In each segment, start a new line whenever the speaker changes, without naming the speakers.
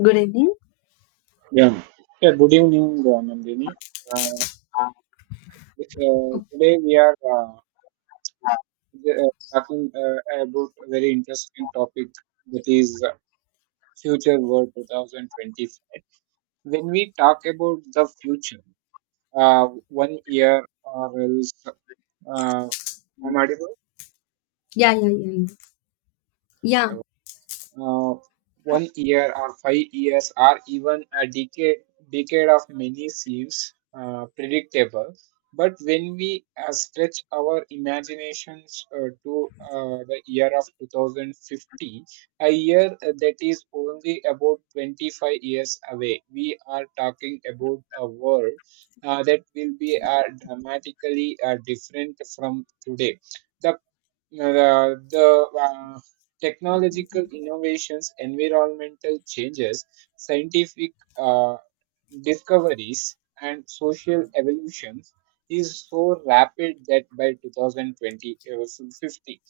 Good evening.
Yeah. Yeah. Good evening, Nandini. Uh,
Oh,
today we are talking about a very interesting topic that is Future World 2025. When we talk about the future, one year or else, uh, I'm audible?
yeah, yeah, yeah, yeah. Yeah,
uh, One year or 5 years or even a decade of many seems predictable, but when we stretch our imaginations to the year of 2050, a year that is only about 25 years away. We are talking about a world that will be dramatically different from today. The the technological innovations, environmental changes, scientific uh, discoveries, and social evolutions is so rapid that by 2020 50,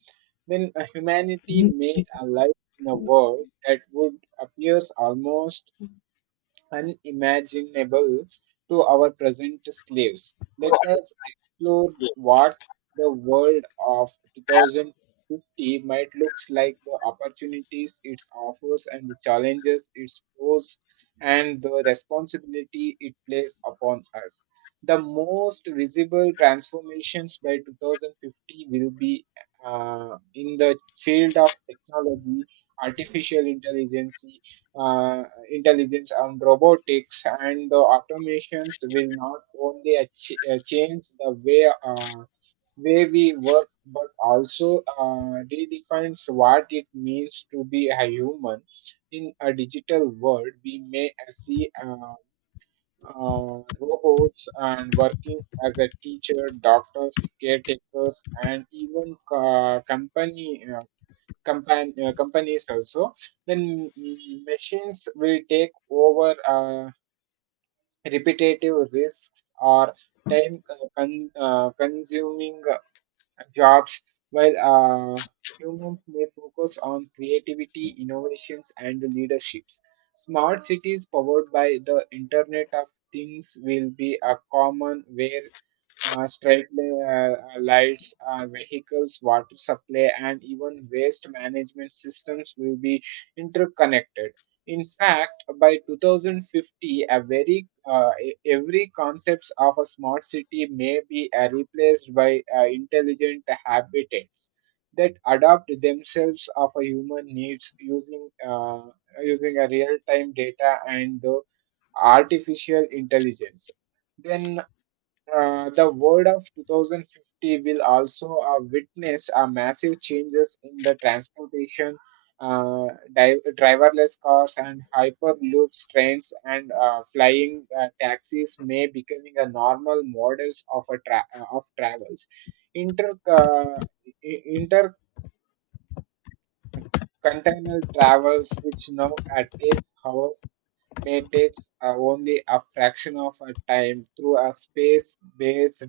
then humanity may alive in a world that would appears almost unimaginable to our present slaves. Let us explore what the world of 2050 might looks like, the opportunities it offers, and the challenges it poses, and the responsibility it plays upon us. The most visible transformations by 2050 will be in the field of technology, artificial intelligence, uh, intelligence and robotics and the automations will not only change the way we work, but also redefines what it means to be a human in a digital world. We may see robots and working as a teacher doctors caretakers and even companies also. Then machines will take over repetitive risks or time consuming jobs, while humans may focus on creativity, innovations, and leaderships. Smart cities powered by the Internet of Things will be a common where street lights, vehicles, water supply, and even waste management systems will be interconnected. In fact, by 2050, a very every concepts of a smart city may be replaced by intelligent habitats that adapt themselves of a human needs using a real time data and the artificial intelligence. Then the world of 2050 will also witness massive changes in the transportation. uh, Driverless cars and hyperloops trains and flying taxis may becoming a normal models of a of travels. Inter uh, Intercontinental travels, which now takes may take only a fraction of a time through a space-based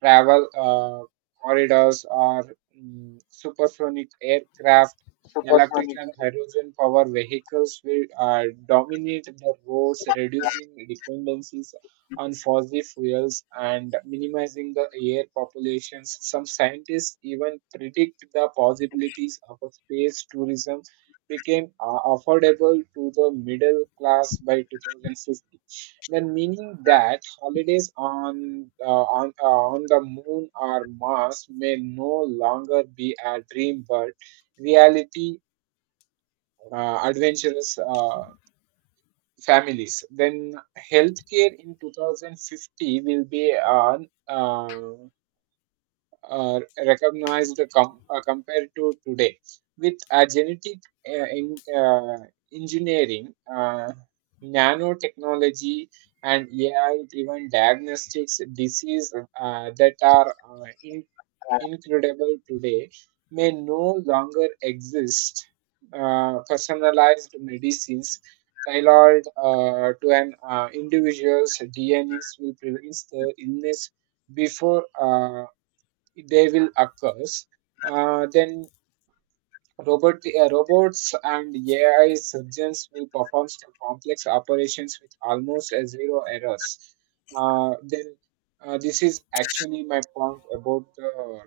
travel corridors or supersonic aircraft. Electric and hydrogen power vehicles will dominate the roads, reducing dependencies on fossil fuels and minimizing the air populations. Some scientists even predict the possibilities of a space tourism became affordable to the middle class by 2050. Then meaning that holidays on the moon or Mars may no longer be a dream but reality. Adventurous families. Then healthcare in 2050 will be on uh, recognized compared to today. With genetic uh, in, uh, engineering, nanotechnology, and AI-driven diagnostics, disease that are incredible today may no longer exist. Personalized medicines tailored to an individual's DNAs will prevent the illness before they will occur. Then robots and AI surgeons will perform some complex operations with almost zero errors. Then This is actually my point about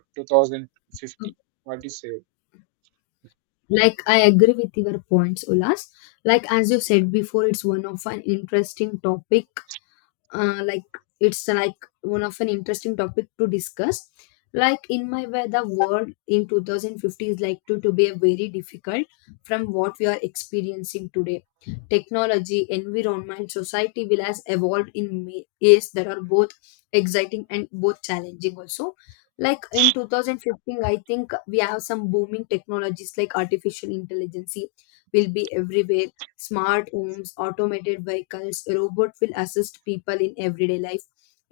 uh,
2050. What do you say?
like I agree with your points, Ulas. Like as you said before, it's one of an interesting topic. Uh, like it's like one of an interesting topic to discuss. Like in my way, the world in 2050 is like to be a very difficult from what we are experiencing today. Technology, environment, society will has evolved in ways that are both exciting and both challenging also. Like in 2015, I think we have some booming technologies like artificial intelligence will be everywhere. Smart homes, automated vehicles, robot will assist people in everyday life.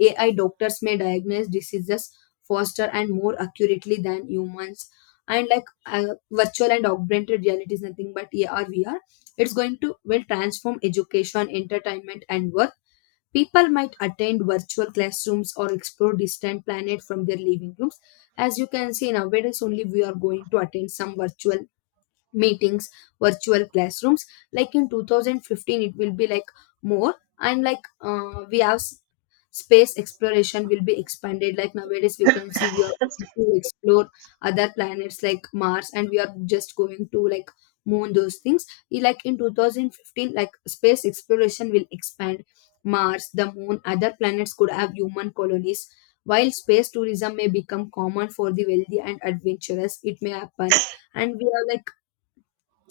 AI doctors may diagnose diseases faster and more accurately than humans. And virtual and augmented reality is nothing but AR VR. It's going to will transform education, entertainment, and work. People might attend virtual classrooms or explore distant planets from their living rooms. As you can see nowadays, only we are going to attend some virtual meetings, virtual classrooms. Like in 2015, it will be like more. And we have space exploration will be expanded. Like nowadays we can see we are going to explore other planets like Mars, and we are just going to like moon those things. Like in 2015, like space exploration will expand. Mars, the moon, other planets could have human colonies, while space tourism may become common for the wealthy and adventurous. It may happen. And we are like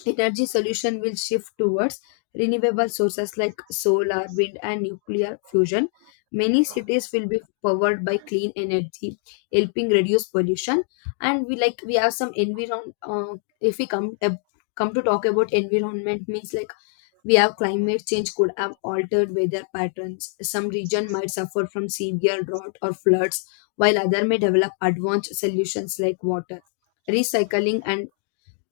energy solution will shift towards renewable sources like solar, wind, and nuclear fusion. Many cities will be powered by clean energy, helping reduce pollution. And we like we have some environment. If we come to talk about environment, means like we have climate change could have altered weather patterns. Some region might suffer from severe drought or floods, while other may develop advanced solutions like water recycling and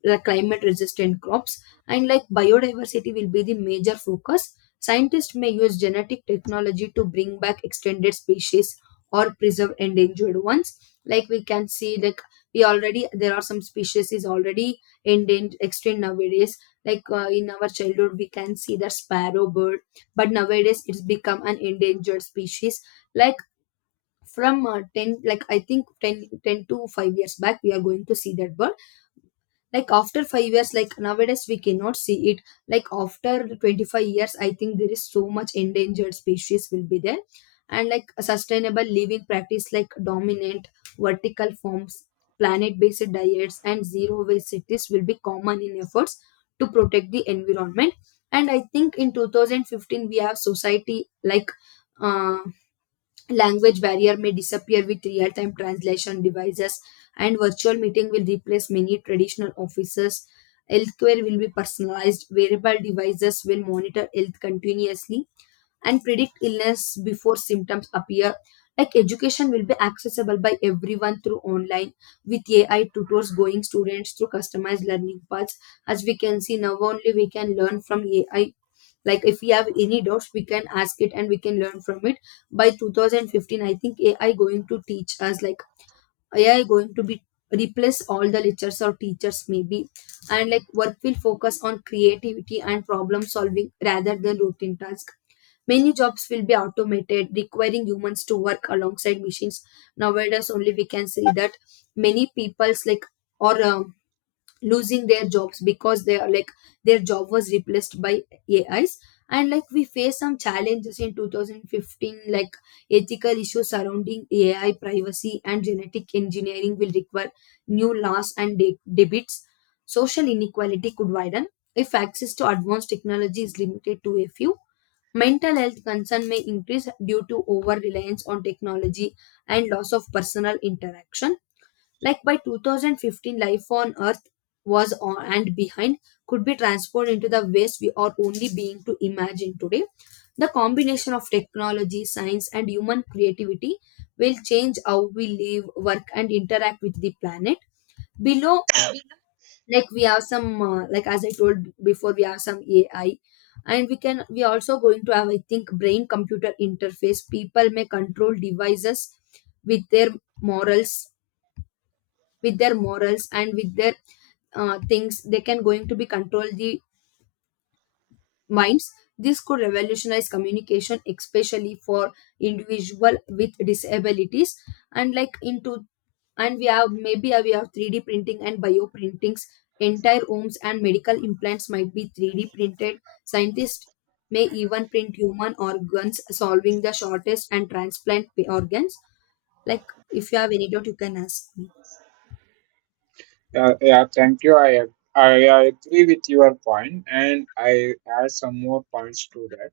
the climate resistant crops. And like biodiversity will be the major focus. Scientists may use genetic technology to bring back extended species or preserve endangered ones. Like we can see like we already there are some species is already endangered extinct nowadays. In our childhood we can see the sparrow bird, but nowadays it's become an endangered species. Like from 10, like I think ten, to 5 years back we are going to see that bird. Like after 5 years like nowadays we cannot see it. Like after 25 years, I think there is so much endangered species will be there. And like sustainable living practice like dominant vertical forms, planet based diets, and zero waste cities will be common in efforts to protect the environment. And I think in 2015 we have society like uh, language barrier may disappear with real time translation devices, and virtual meeting will replace many traditional offices. Healthcare will be personalized. Wearable devices will monitor health continuously and predict illness before symptoms appear. Like education will be accessible by everyone through online, with AI tutors going students through customized learning paths. As we can see now only we can learn from AI. Like if we have any doubts we can ask it and we can learn from it. By 2015, I think AI going to teach us. Like AI going to be replace all the lectures or teachers maybe. And like work will focus on creativity and problem solving rather than routine task. Many jobs will be automated, requiring humans to work alongside machines. Nowadays only we can see that many people's like or losing their jobs because they are like their job was replaced by AIs. And like we face some challenges in 2015, like ethical issues surrounding AI, privacy, and genetic engineering will require new laws and debates. Social inequality could widen if access to advanced technology is limited to a few. Mental health concern may increase due to over reliance on technology and loss of personal interaction. Like by 2015, life on Earth was on and behind could be transformed into the ways we are only being to imagine today. The combination of technology, science, and human creativity will change how we live, work, and interact with the planet. Below, like we have some, like as I told before, we have some AI, and we also going to have I think brain computer interface. People may control devices with their morals, with their morals, and with their things they can going to be control the minds. This could revolutionize communication, especially for individual with disabilities. And like into and we have maybe we have 3D printing and bioprintings. Entire homes and medical implants might be 3D printed. Scientists may even print human organs, solving the shortest and transplant organs. Like if you have any doubt you can ask me.
Yeah, yeah, thank you. I agree with your point, and I add some more points to that.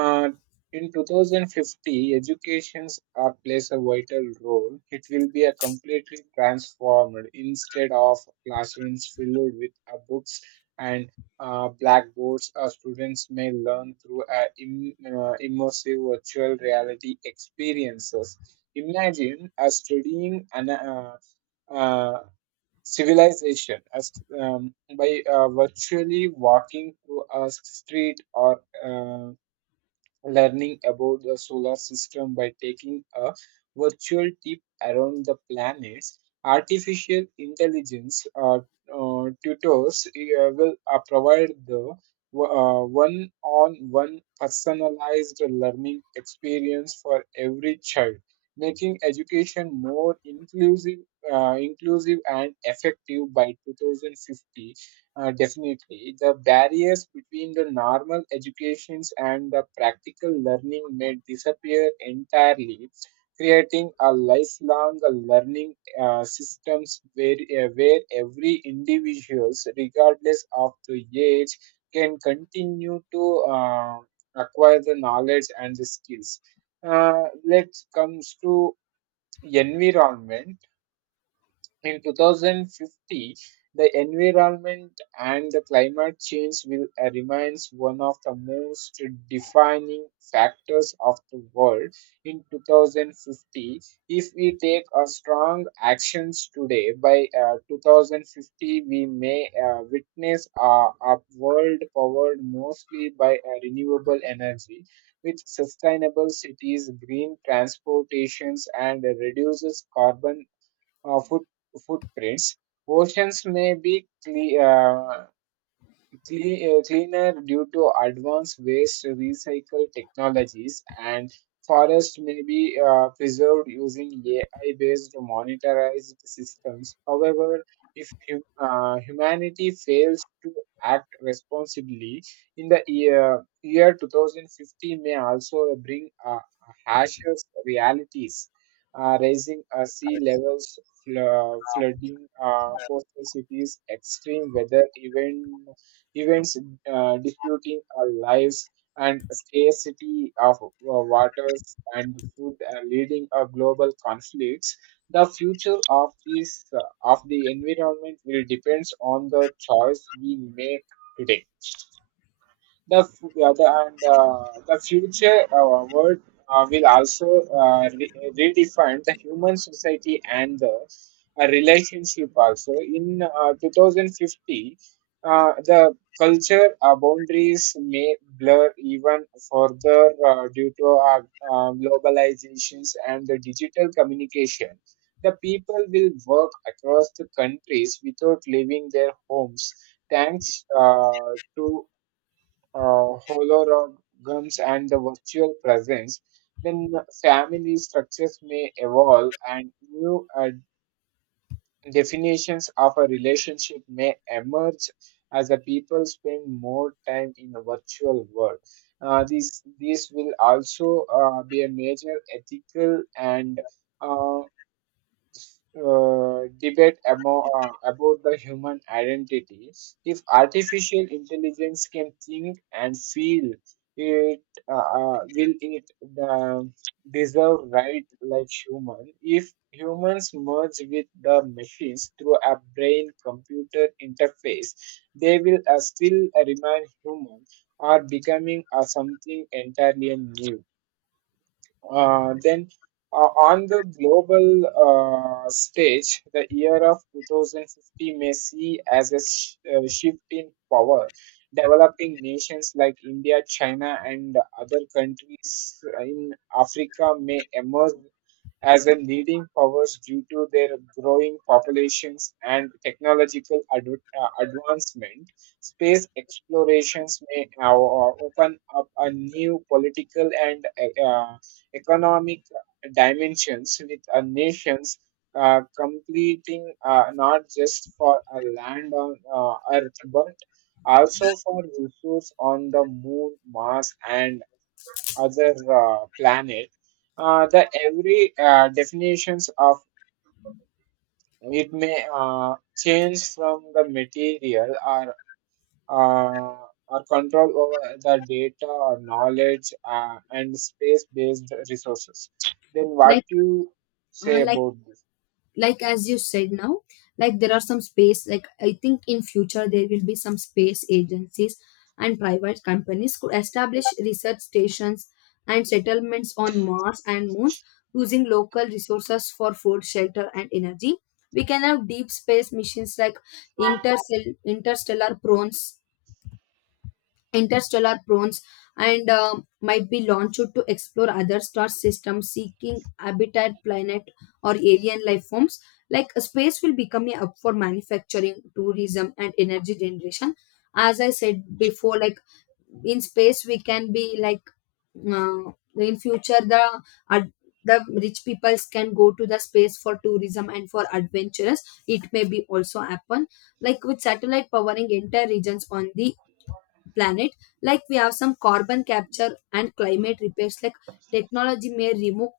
Uh, in 2050, educations are plays a vital role. It will be a completely transformed instead of classrooms filled with books and blackboards. Students may learn through immersive virtual reality experiences. Imagine studying uh, civilization as by virtually walking through a street or learning about the solar system by taking a virtual trip around the planets. Artificial intelligence tutors will provide the one-on-one personalized learning experience for every child, making education more inclusive and effective by 2050. Definitely. The barriers between the normal educations and the practical learning may disappear entirely, creating a lifelong learning systems where every individuals, regardless of the age, can continue to acquire the knowledge and the skills. Uh, let's comes to environment in 2050. The environment and the climate change will remains one of the most defining factors of the world in 2050. If we take a strong actions today, by 2050 we may witness a world powered mostly by renewable energy with sustainable cities, green transportations, and reduces carbon uh, foot, footprints. Oceans may be cleaner due to advanced waste recycle technologies, and forests may be preserved using AI-based monitorized systems. However, if humanity fails to act responsibly, in the year, year 2050 may also bring harsher realities, raising sea levels, flooding, coastal cities, extreme weather events disputing our lives and scarcity of waters and food leading a global conflicts. The future of this of the environment will depends on the choice we make today. Yeah, the future word will also redefine the human society and the relationship also. In 2050, the culture boundaries may blur even further due to globalizations and the digital communication. The people will work across the countries without leaving their homes thanks to holograms and the virtual presence. Then family structures may evolve and new definitions of a relationship may emerge as the people spend more time in the virtual world. This will also be a major ethical and uh, debate about the human identity. If artificial intelligence can think and feel, it will it the deserve right like human. If humans merge with the machines through a brain-computer interface, they will still remain human or becoming something entirely new. Then On the global stage, the year of 2050 may see as a shift in power. Developing nations like India, China, and other countries in Africa may emerge as a leading powers due to their growing populations and technological advancement. Space explorations may open up a new political and economic dimensions with a nations completing not just for a land on Earth but also for resource on the moon, Mars, and other planet. The every definitions of it may change from the material or control over the data or knowledge and space-based resources. Then what
like
you
uh,
say
like
about this?
like as you said now, like there are some space. Like I think in future there will be some space agencies and private companies could establish research stations and settlements on Mars and moons, using local resources for food, shelter, and energy. We can have deep space missions like interstellar, interstellar prawns interstellar prawns, and might be launched to explore other star systems, seeking habitat planet or alien life forms. Like space will become a hub for manufacturing, tourism, and energy generation. As I said before, like in space we can be like in future the ad- the rich peoples can go to the space for tourism and for adventures. It may be also happen. Like with satellite powering entire regions on the planet. Like we have some carbon capture and climate repairs. Like technology may remove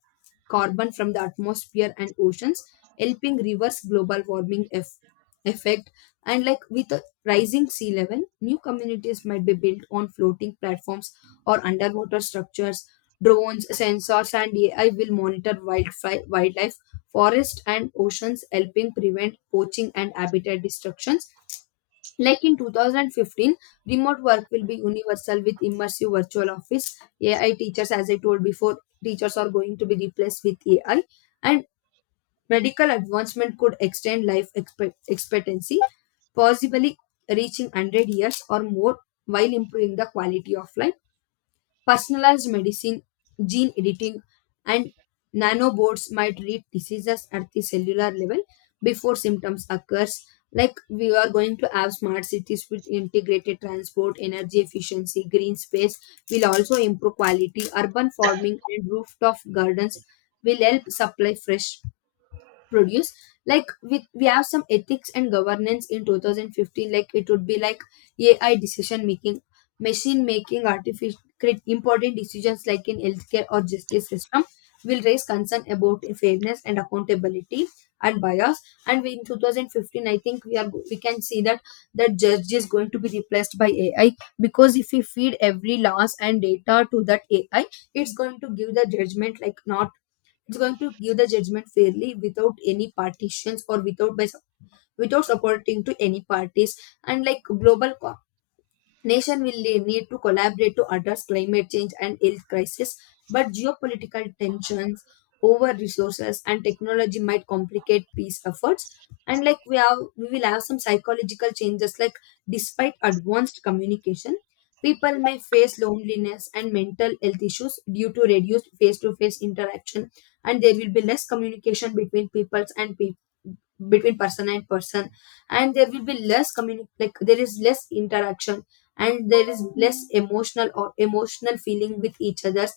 carbon from the atmosphere and oceans, helping reverse global warming effect. And like with a rising sea level, new communities might be built on floating platforms or underwater structures. Drones, sensors, and AI will monitor wildlife, forest, and oceans, helping prevent poaching and habitat destructions. Like in 2015, remote work will be universal with immersive virtual office. AI teachers, as I told before, teachers are going to be replaced with AI, and medical advancement could extend life expectancy, possibly reaching 100 years or more while improving the quality of life. Personalized medicine, gene editing, and nanobots might treat diseases at the cellular level before symptoms occurs. Like we are going to have smart cities with integrated transport, energy efficiency, green space will also improve quality. Urban farming and rooftop gardens will help supply fresh produce. Like we have some ethics and governance in 2015. Like it would be like AI decision making, machine making artificial create important decisions like in healthcare or justice system will raise concern about fairness and accountability and bias. And in 2015, I think we are we can see that that judge is going to be replaced by AI, because if we feed every laws and data to that AI, it's going to give the judgment like not, it's going to give the judgment fairly without any partitions or without by, without supporting to any parties. And like global nation will need to collaborate to address climate change and health crisis, but geopolitical tensions over resources and technology might complicate peace efforts. And like we will have some psychological changes. Like despite advanced communication, people may face loneliness and mental health issues due to reduced face-to-face interaction. And there will be less communication between peoples and people, between person and person. And there will be less like there is less interaction and there is less emotional or emotional feeling with each other's.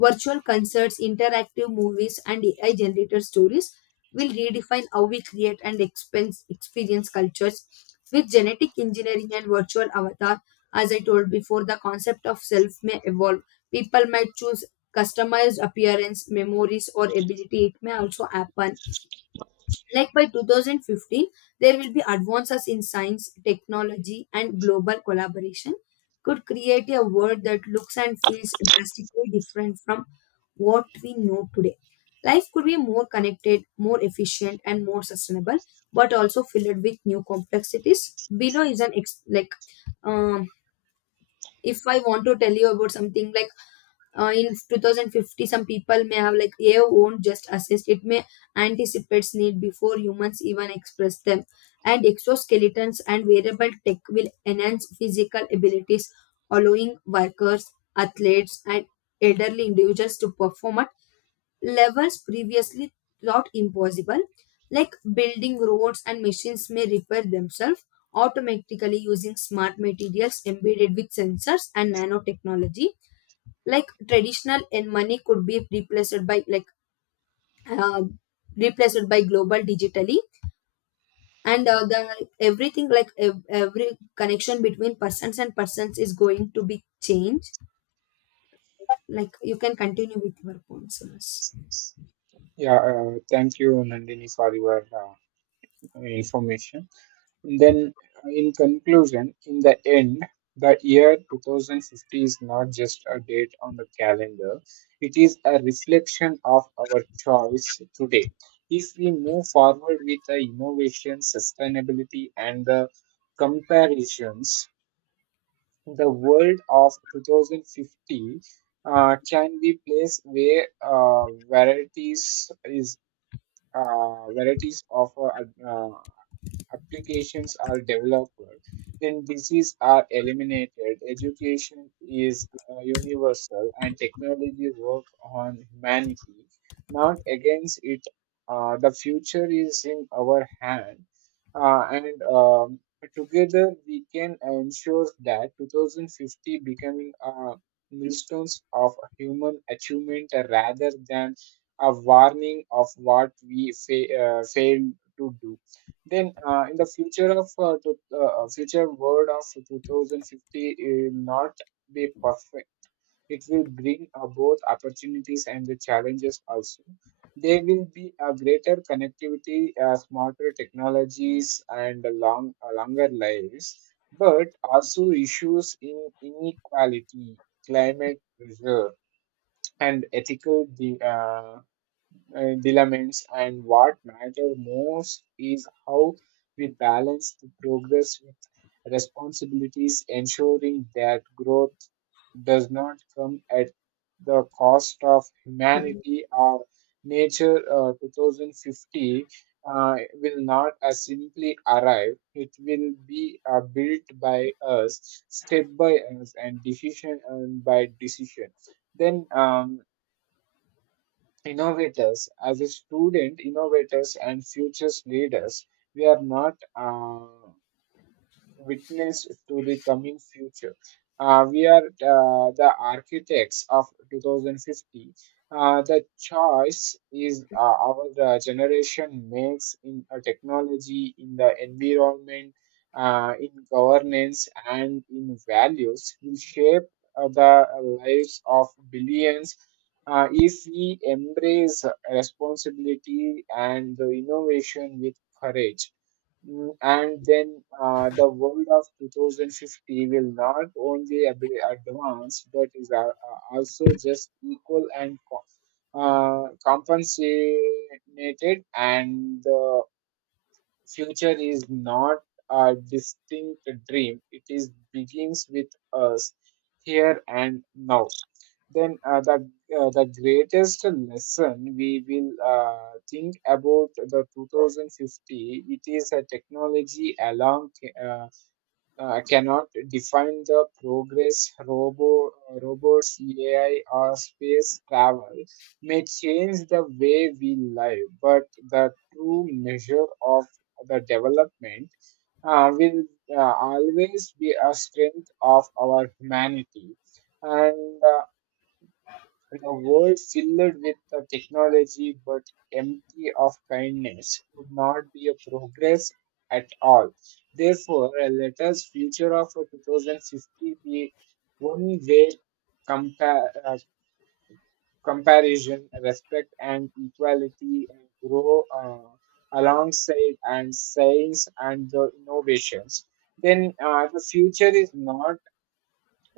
Virtual concerts, interactive movies, and AI generated stories will redefine how we create and experience cultures. With genetic engineering and virtual avatar, as I told before, the concept of self may evolve. People might choose customized appearance, memories, or ability. It may also happen. Like by 2015, there will be advances in science, technology, and global collaboration could create a world that looks and feels drastically different from what we know today. Life could be more connected, more efficient, and more sustainable, but also filled with new complexities. Below is an um, if I want to tell you about something like in 2050, some people may have like AI won't just assist, it may anticipates need before humans even express them. And exoskeletons and wearable tech will enhance physical abilities, allowing workers, athletes, and elderly individuals to perform at levels previously thought impossible. Like building roads and machines may repair themselves automatically using smart materials embedded with sensors and nanotechnology. Like traditional and money could be replaced by uh, replaced by global digitally. And the everything like every connection between persons and persons is going to be changed. Like you can continue with your points, Sunas.
Yeah, thank you, Nandini, for your information. Then, in conclusion, in the end, the year 2050 is not just a date on the calendar. It is a reflection of our choice today. If we move forward with the innovation, sustainability, and the comparisons, the world of 2050 can be place where varieties of applications are developed, then diseases are eliminated, education is universal, and technology works on humanity, not against it. The future is in our hand, and together we can ensure that 2050 becoming a milestone of human achievement rather than a warning of what we failed to do. In the future world of 2050, it will not be perfect. It will bring both opportunities and the challenges also. There will be a greater connectivity, smarter technologies, and a longer lives, but also issues in inequality, climate pressure, and ethical dilemmas, and what matters most is how we balance the progress with responsibilities, ensuring that growth does not come at the cost of
Hmm.
humanity or nature. 2050 will not simply arrive, it will be built by us, step by us, and decision and by decision. Then innovators, as a student, innovators and futures leaders, we are not. Witness to the coming future. We are the architects of 2050. The choice is our generation makes in technology, in the environment, in governance, and in values will shape the lives of billions. If we embrace responsibility and the innovation with courage. And then the world of 2050 will not only be advanced but is also just equal and compensated and the future is not a distinct dream. It is begins with us here and now. Then the greatest lesson we will think about the 2050. It is a technology along cannot define the progress. Robots, AI, or space travel may change the way we live, but the true measure of the development will always be a strength of our humanity. And in a world filled with the technology but empty of kindness would not be a progress at all. Therefore, let us future of 2050 be one way compa- uh, comparison, respect, and equality and grow alongside and science and the innovations. Then the future is not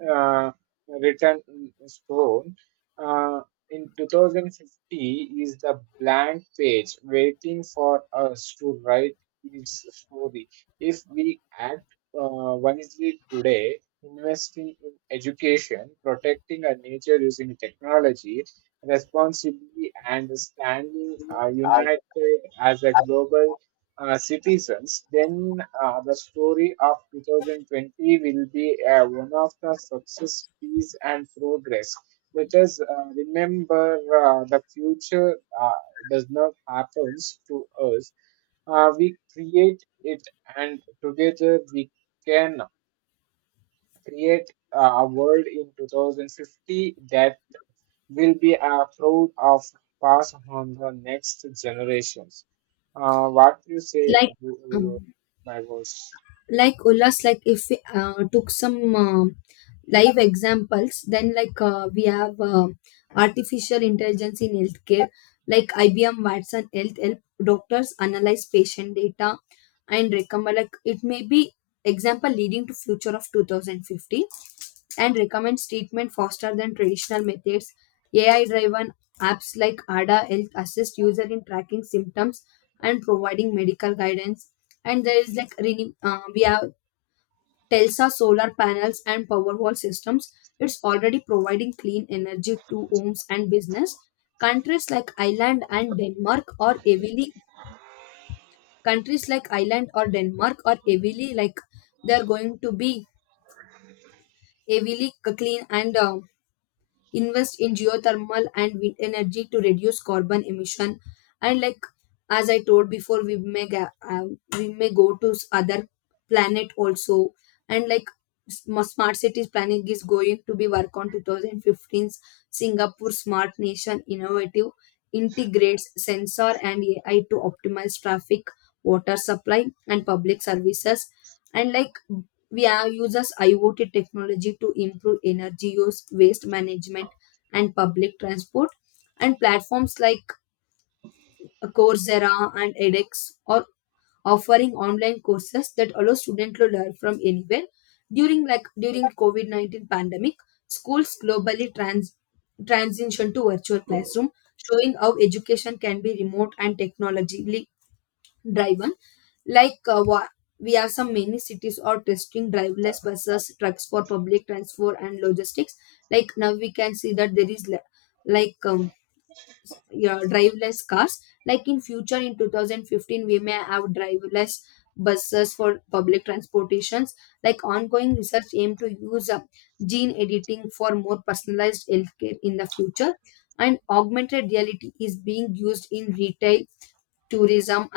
uh, written in stone. Uh, in 2050 is the blank page waiting for us to write its story. If we act wisely today, investing in education, protecting our nature using technology responsibly, and standing united as a global citizens, then the story of 2020 will be one of the success, peace, and progress. Let us remember the future does not happen to us. We create it, and together we can create a world in 2050 that will be a proud of pass on the next generations. What you say,
like um,
my boss?
like Ullas, like if we took some live examples, then like we have artificial intelligence in healthcare, like IBM Watson Health help doctors analyze patient data and recommend. Like it may be example leading to future of 2050 and recommends treatment faster than traditional methods. AI driven apps like ADA Health assist user in tracking symptoms and providing medical guidance. And there is like we have Telsa solar panels and Powerwall systems, it's already providing clean energy to homes and business. Countries like Ireland and Denmark are heavily countries like Ireland or Denmark are heavily, like they are going to be heavily clean and invest in geothermal and wind energy to reduce carbon emission. And like as I told before, we may go to other planet also. And like smart cities planning is going to be work on 2015's. Singapore smart nation innovative integrates sensor and AI to optimize traffic, water supply and public services. And like we are uses IoT technology to improve energy use, waste management, and public transport. And platforms like Coursera and edX are offering online courses that allow students to learn from anywhere. During like during COVID-19 pandemic, schools globally transition to virtual classroom, showing how education can be remote and technology driven. Like we have some many cities are testing driverless buses trucks for public transport and logistics. Like now we can see that there is like yeah, driverless cars. Like in future in 2015 we may have driverless buses for public transportations. Like ongoing research aim to use gene editing for more personalized healthcare in the future. And augmented reality is being used in retail, tourism,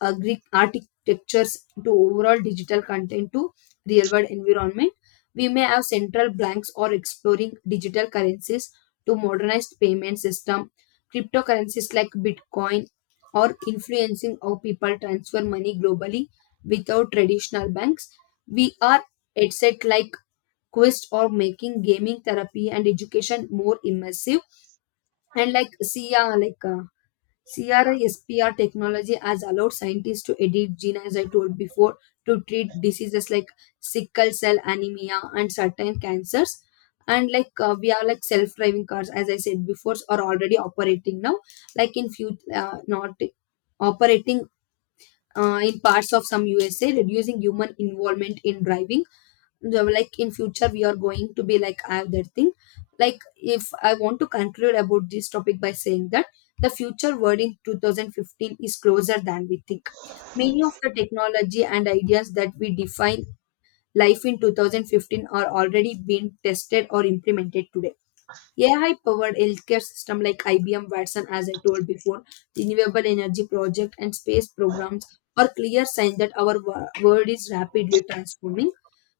architectures to overall digital content to real world environment. We may have central banks or exploring digital currencies to modernized payment system, cryptocurrencies like Bitcoin or influencing how people transfer money globally without traditional banks. We are headset like Quest or making gaming therapy and education more immersive. And like Sia like CRISPR technology has allowed scientists to edit gene, as I told before, to treat diseases like sickle cell anemia and certain cancers. And like we are like self-driving cars, as I said before, are already operating now. Like in few, not operating in parts of some USA, reducing human involvement in driving. So, like in future, we are going to be like I have that thing. Like if I want to conclude about this topic by saying that the future world in 2015 is closer than we think. Many of the technology and ideas that we define life in 2015 are already being tested or implemented today. AI powered healthcare system like IBM Watson, as I told before, renewable energy project and space programs are clear signs that our world is rapidly transforming.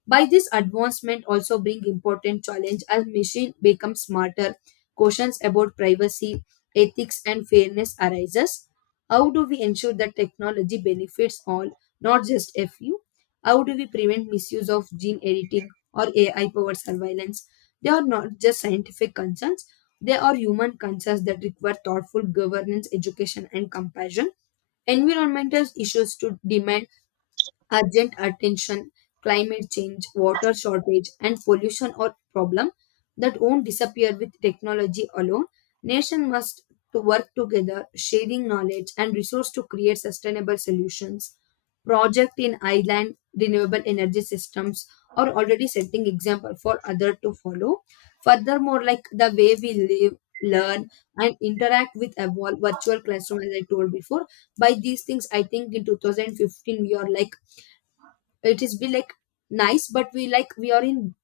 By this advancement also bring important challenge as machine becomes smarter, questions about privacy, ethics and fairness arises. How do we ensure that technology benefits all, not just a few? How do we prevent misuse of gene editing or AI powered surveillance? They are not just scientific concerns, they are human concerns that require thoughtful governance, education, and compassion. Environmental issues to demand urgent attention, climate change, water shortage, and pollution or problem that won't disappear with technology alone. Nation must to work together, sharing knowledge and resource to create sustainable solutions. Project in island renewable energy systems are already setting example for other to follow. Furthermore, like the way we live, learn, and interact with a virtual classroom, as I told before, by these things I think in 2015 we are like it is be like nice but we like we are in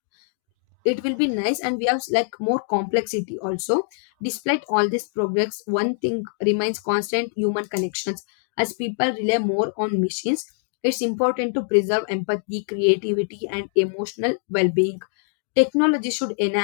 it will be nice and we have like more complexity also. Despite all this progress, one thing remains constant: human connections. As people rely more on machines, it's important to preserve empathy, creativity and emotional well-being. Technology should enhance